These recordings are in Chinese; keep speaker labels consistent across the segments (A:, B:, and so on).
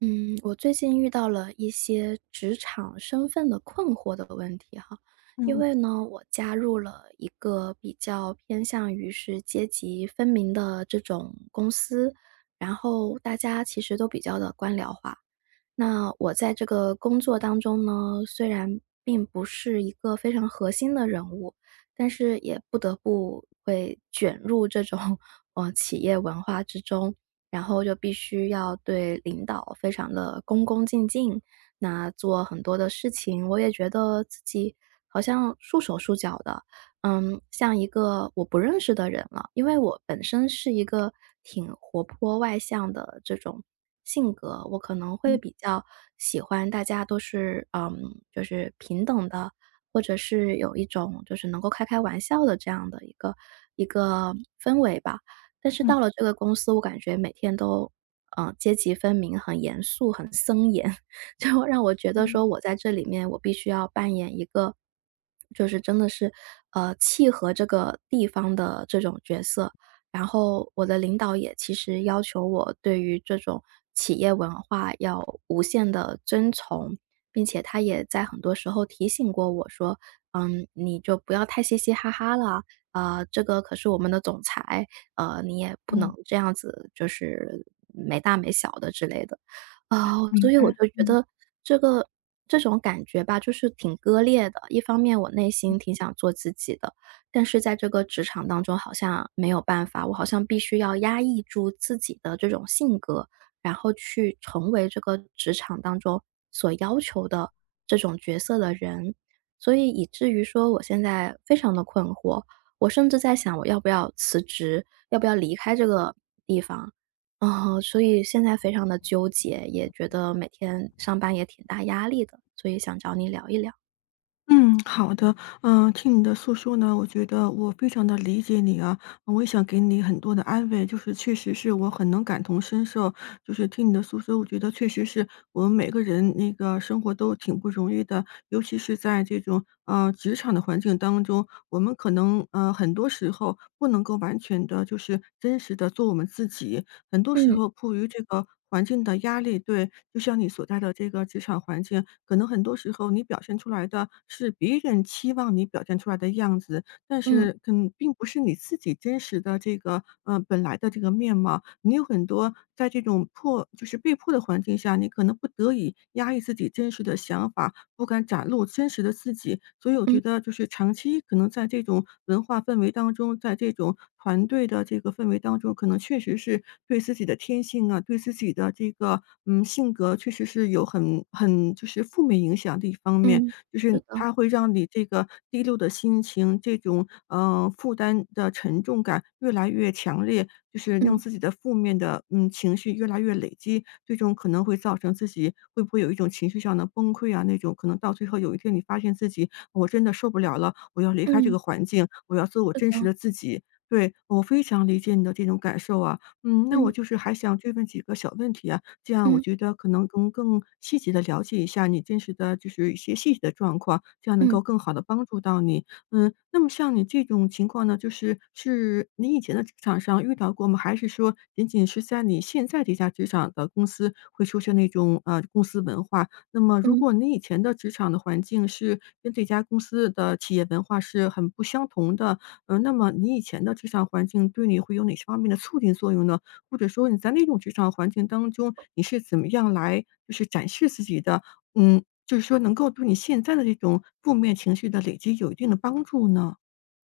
A: 嗯，我最近遇到了一些职场身份的困惑的问题哈，因
B: 嗯
A: 为呢，我加入了一个比较偏向于是阶级分明的这种公司，然后大家其实都比较的官僚化，那我在这个工作当中呢，虽然并不是一个非常核心的人物，但是也不得不会卷入这种企业文化之中，然后就必须要对领导非常的恭恭敬敬，那做很多的事情，我也觉得自己好像束手束脚的，嗯，像一个我不认识的人了。因为我本身是一个挺活泼外向的这种性格，我可能会
B: 嗯
A: 比较喜欢大家都是嗯，就是平等的，或者是有一种就是能够开开玩笑的这样的一个一个氛围吧。但是到
B: 嗯
A: 了这个公司，我感觉每天都，阶级分明，很严肃，很森严。就让我觉得
B: 嗯
A: 说我在这里面我必须要扮演一个，就是真的是，契合这个地方的这种角色。然后我的领导也其实要求我对于这种企业文化要无限的遵从，并且他也在很多时候提醒过我说：“嗯，你就不要太嘻嘻哈哈了，啊，这个可是我们的总裁，你也不能
B: 嗯，
A: 这样子就是没大没小的”之类的。啊，所
B: 明
A: 以我
B: 白。
A: 就觉
B: 嗯
A: 得这个这种感觉吧，就是挺割裂的。一方面我内心挺想做自己的，但是在这个职场当中好像没有办法，我好像必须要压抑住自己的这种性格，然后去成为这个职场当中所要求的这种角色的人。所以以至于说我现在非常的困惑，我甚至在想我要不要辞职，要不要离开这个地方。嗯，所以现在非常的纠结，也觉得每天上班也挺大压力的，所以想找你聊一聊。
B: 嗯，好的。听你的诉说呢，我觉得我非常的理解你啊，我也想给你很多的安慰，就是确实是我很能感同身受。就是听你的诉说，我觉得确实是我们每个人那个生活都挺不容易的，尤其是在这种，职场的环境当中，我们可能，很多时候不能够完全的就是真实的做我们自己。很多时
A: 嗯，
B: 候迫于这个环境的压力对，就像你所在的这个职场环境，可能很多时候你表现出来的是别人期望你表现出来的样子，但
A: 嗯，
B: 是嗯，并不是你自己真实的这个本来的这个面貌。你有很多在这种迫就是被迫的环境下，你可能不得已压抑自己真实的想法，不敢展露真实的自己。所以我
A: 嗯，
B: 觉得就是长期可能在这种文化氛围当中，在这种团队的这个氛围当中，可能确实是对自己的天性啊，对自己的这个嗯性格，确实是有很就是负面影响的一方面。
A: 嗯，
B: 就
A: 是
B: 是
A: 的，
B: 它会让你这个低落的心情，这种，嗯负担的沉重感越来越强烈，就是让
A: 嗯，
B: 自己的负面的，嗯，情绪越来越累积，最终可能会造成自己会不会有一种情绪上的崩溃啊，那种可能到最后有一天你发现自己，我真的受不了了，我要离开这
A: 嗯，
B: 个环境，我要做我
A: 是
B: 真实
A: 的，
B: 的自己。对，我非常理解你的这种感受啊，嗯，那我
A: 嗯，
B: 就是还想追问几个小问题啊，这样我
A: 嗯，
B: 觉得可能能更细节的了解一下你真实的就是一些细节的状况，这样能
A: 嗯，
B: 够更好的帮助到你。嗯，那么像你这种情况呢，就是你以前的职场上遇到过吗？还是说仅仅是在你现在这家职场的公司会出现那种，公司文化？那么如
A: 嗯。
B: 果你以前的职场的环境是跟这家公司的企业文化是很不相同的，嗯，那么你以前的职场环境对你会有哪些方面的促进作用呢？或者说你在那种职场环境当中，你是怎么样来就是展示自己的？嗯，就是说能够对你现在的这种负面情绪的累积有一定的帮助呢？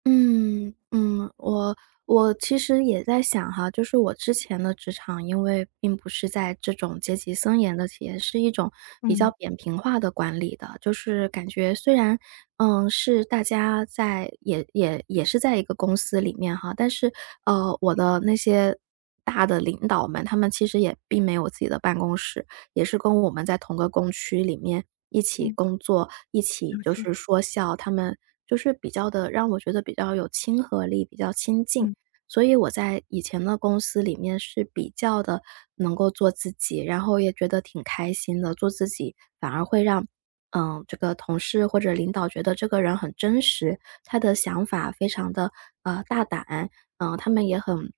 A: 嗯嗯，我其实也在想哈，就是我之前的职场，因为并不是在这种阶级森严的企业，是一种比较
B: 嗯
A: 扁平化的管理的，就是感觉虽然，嗯，是大家在也是在一个公司里面哈，但是我的那些。大的领导们，他们其实也并没有自己的办公室，也是跟我们在同个工区里面一起
B: 嗯，
A: 工作，一
B: 对
A: 起
B: 不
A: 就
B: 起，
A: 是说笑，他们就是比较的让我觉得比较有亲和力，比较亲近。
B: 嗯。
A: 所以我在以前的公司里面是比较的能够做自己，然后也觉得挺开心的，做自己反而会让嗯，这个同事或者领导觉得这个人很真实，他的想法非常的大胆，嗯、他们也很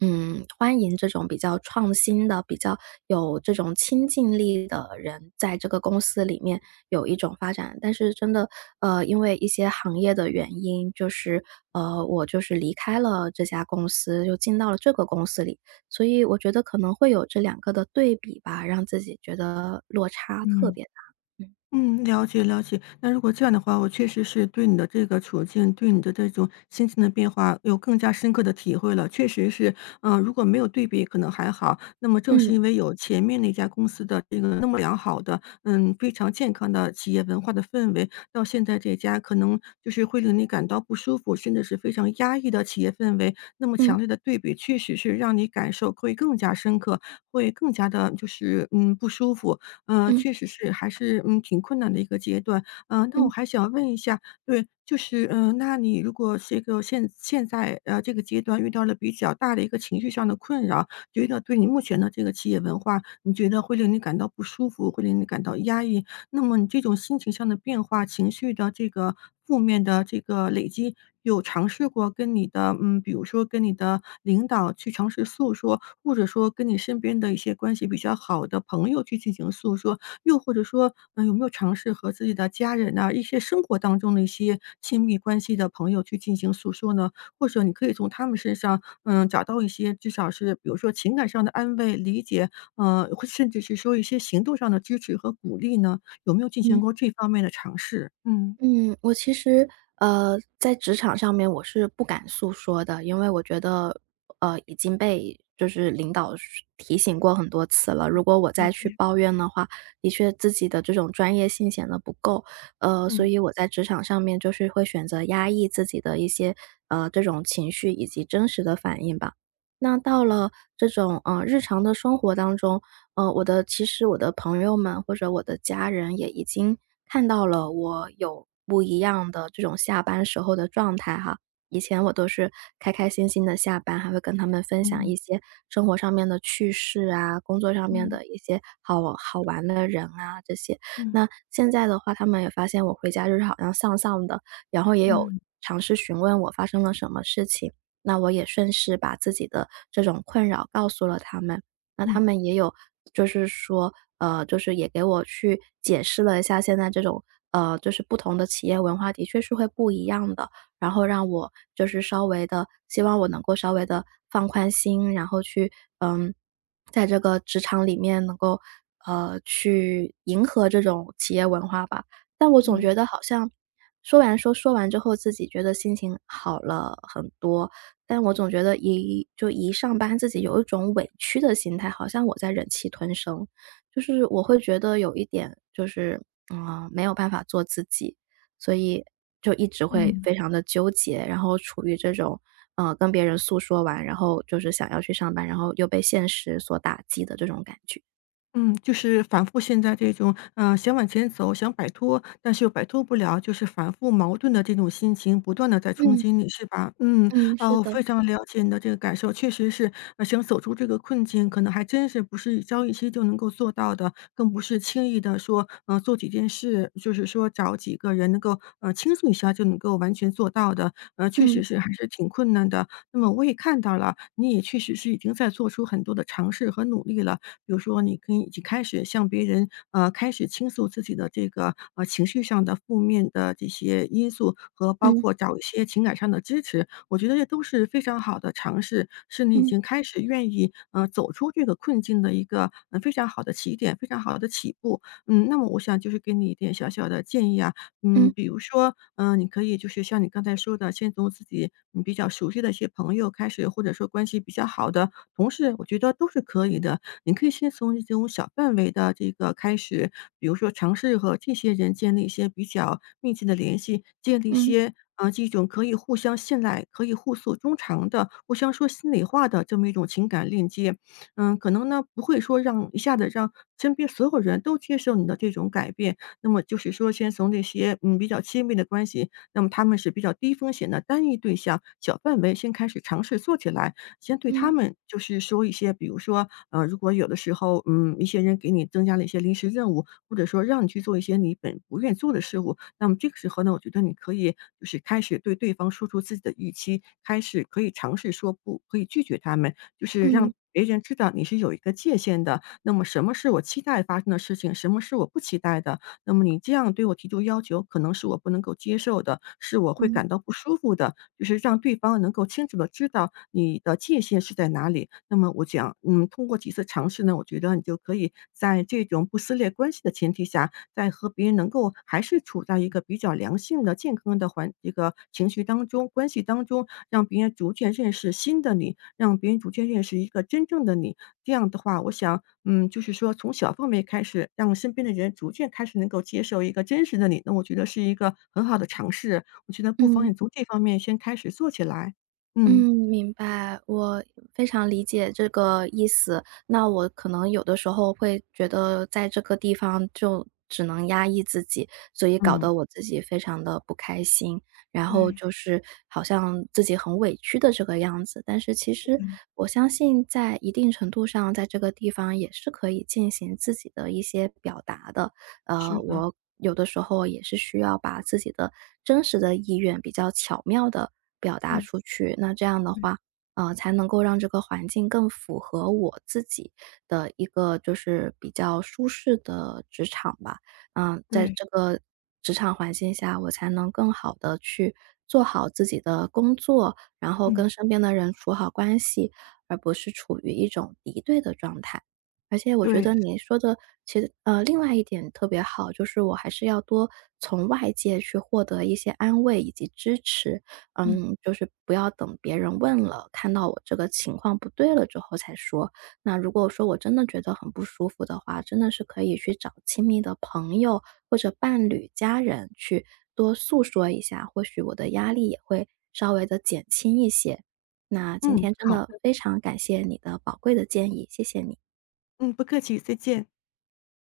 A: 欢迎这种比较创新的、比较有这种亲近力的人在这个公司里面有一种发展。但是真的因为一些行业的原因，就是我就是离开了这家公司，又进到了这个公司里，所以我觉得可能会有这两个的对比吧，让自己觉得落差特
B: 嗯。
A: 别大。嗯
B: 嗯，了解了解。那如果这样的话，我确实是对你的这个处境，对你的这种心情的变化有更加深刻的体会了。确实是，嗯，如果没有对比可能还好，那么正是
A: 嗯
B: 因为有前面那家公司的这个那么良好的，嗯，非常健康的企业文化的氛围，到现在这家可能就是会令你感到不舒服，甚至是非常压抑的企业氛围，那么
A: 嗯
B: 强烈的对比，确实是让你感受会更加深刻，会更加的就是嗯不舒服。嗯，
A: 嗯
B: 确实是，还是，嗯，挺困难的一个阶段。嗯，那我
A: 嗯
B: 还想问一下，对，就是，嗯，那你如果这个现在，这个阶段遇到了比较大的一个情绪上的困扰，觉得对你目前的这个企业文化，你觉得会令你感到不舒服，会令你感到压抑，那么你这种心情上的变化，情绪的这个负面的这个累积，有尝试过跟你的嗯，比如说跟你的领导去尝试诉说，或者说跟你身边的一些关系比较好的朋友去进行诉说，又或者说，嗯有没有尝试和自己的家人呐，一些生活当中的一些亲密关系的朋友去进行诉说呢？或者你可以从他们身上，嗯，找到一些至少是比如说情感上的安慰、理解，或甚至是说一些行动上的支持和鼓励呢？有没有进行
A: 嗯。
B: 过这方面的尝试？嗯。
A: 嗯，我其实，在职场上面我是不敢诉说的，因为我觉得，已经被就是领导是提醒过很多次了。如果我
B: 了
A: 再去
B: 解，
A: 抱怨的话，的确自己的这种专业性显得不够。所
B: 嗯。
A: 以我在职场上面就是会选择压抑自己的一些，这种情绪以及真实的反应吧。那到了这种，日常的生活当中，我的其实我的朋友们或者我的家人也已经看到了我有不一样的这种下班时候的状态哈。以前我都是开开心心的下班，还会跟他们分享
B: 嗯
A: 一些生活上面的趣事啊，工作上面
B: 嗯
A: 的一些好好玩的人啊这些。
B: 嗯
A: 那
B: 嗯
A: 现在的话，他们也发现我回家就是好像丧丧的，然后也有
B: 嗯
A: 尝试询问我发生了什么事情，那我也顺势把自己的这种困扰告诉了他们。那他
B: 嗯
A: 们也有就是说，就是也给我去解释了一下现在这种，就是不同的企业文化的确是会不一样的，然后让我就是稍微的，希望我能够稍微的放宽心，然后去，嗯，在这个职场里面能够，去迎合这种企业文化吧。但我总
B: 嗯
A: 觉得好像说完之后，自己觉得心情好了很多，但我总觉得一上班自己有一种委屈的心态，好像我在忍气吞声。就是我会觉得有一点就是，嗯，没有办法做自己，所以就一直会
B: 嗯。
A: 非常的纠结，然后处于这种，跟别人诉说完，然后就是想要去上班，然后又被现实所打击的这种感觉。
B: 嗯，就是反复现在这种，想往前走，想摆脱，但是又摆脱不了，就是反复矛盾的这种心情，不断的在冲
A: 嗯，
B: 击你，是吧？嗯，
A: 嗯，是
B: 哦，
A: 的，
B: 非常了解你的这个感受，确实是，想走出这个困境，可能还真是不是一朝一夕就能够做到的，更不是轻易的说，做几件事，就是说找几个人能够，倾诉一下就能够完全做到的，确
A: 嗯，
B: 实是还是挺困难的。那么我也看到了，你也确实是已经在做出很多的尝试和努力了。比如说你可以已经开始向别人，开始倾诉自己的这个，情绪上的负面的这些因素，和包
A: 嗯，
B: 括找一些情感上的支持，我觉得这都是非常好的尝试，是你已
A: 嗯，
B: 经开始愿意，走出这个困境的一个，非常好的起点，非常好的起步。嗯，那么我想就是给你一点小小的建议啊，嗯，
A: 嗯，
B: 比如说，嗯，你可以就是像你刚才说的，先从自己嗯比较熟悉的一些朋友开始，或者说关系比较好的同事，我觉得都是可以的。你可以先从这种小范围的这个开始，比如说尝试和这些人建立一些比较密切的联系，建立一
A: 嗯，
B: 些这种可以互相信赖、可以互诉衷肠的、互相说心里话的这么一种情感链接。嗯，可能呢不会说一下子让身边所有人都接受你的这种改变，那么就是说先从那些，嗯，比较亲密的关系，那么他们是比较低风险的单一对象，小范围先开始尝试做起来。先对他
A: 嗯，
B: 们就是说一些，比如说，如果有的时候，嗯，一些人给你增加了一些临时任务，或者说让你去做一些你本不愿做的事物，那么这个时候呢，我觉得你可以就是开始对对方说出自己的预期，开始可以尝试说不，可以拒绝他们，就是
A: 嗯，
B: 让别人知道你是有一个界限的。那么什么是我期待发生的事情，什么是我不期待的，那么你这样对我提出要求，可能是我不能够接受的，是我会
A: 嗯，嗯
B: 感到不舒服的。就是让对方能够清楚的知道你的界限是在哪里。那么我讲，嗯，通过几次尝试呢，我觉得你就可以在这种不撕裂关系的前提下，在和别人能够还是处在一个比较良性的、健康的这个情绪当中、关系当中，让别人逐渐认识新的你，让别人逐渐认识一个真正的你。这样的话，我想，嗯，就是说从小方面开始，让身边的人逐渐开始能够接受一个真实的你，那我觉得是一个很好的尝试。我觉得不妨
A: 嗯。
B: 也从这方面先开始做起来。
A: 嗯，
B: 嗯，
A: 明白，我非常理解这个意思。那我可能有的时候会觉得在这个地方就只能压抑自己，所以搞
B: 嗯，
A: 得我自己非常的不开心，然后
B: 对，
A: 就是好像自己很委屈的这个样子。但是其实
B: 嗯，
A: 我相信在一定程度上，在这个地方也是可以进行自己的一些表达的，
B: 是的，
A: 我有的时候也是需要把自己的真实的意愿比较巧妙的表达
B: 嗯
A: 出去，那这样的话，
B: 对
A: 才能够让这个环境更符合我自己的一个就是比较舒适的职场吧。嗯，在
B: 对
A: 这个职场环境下，我才能更好的去做好自己的工作，然后跟
B: 嗯，
A: 身边的人处好关系，而不是处于一种敌对的状态。而且我觉
B: 对，
A: 得你说的其实另外一点特别好，就是我还是要多从外界去获得一些安慰以及支持。
B: 嗯
A: 嗯，就是不要等别人问了，看到我这个情况不对了之后才说。那如果说我真的觉得很不舒服的话，真的是可以去找亲密的朋友或者伴侣、家人去多诉说一下，或许我的压力也会稍微的减轻一些。那今
B: 嗯，
A: 天真
B: 好
A: 的
B: 的，
A: 非常感谢你的宝贵的建议，谢谢你。
B: 嗯，不客气，再见。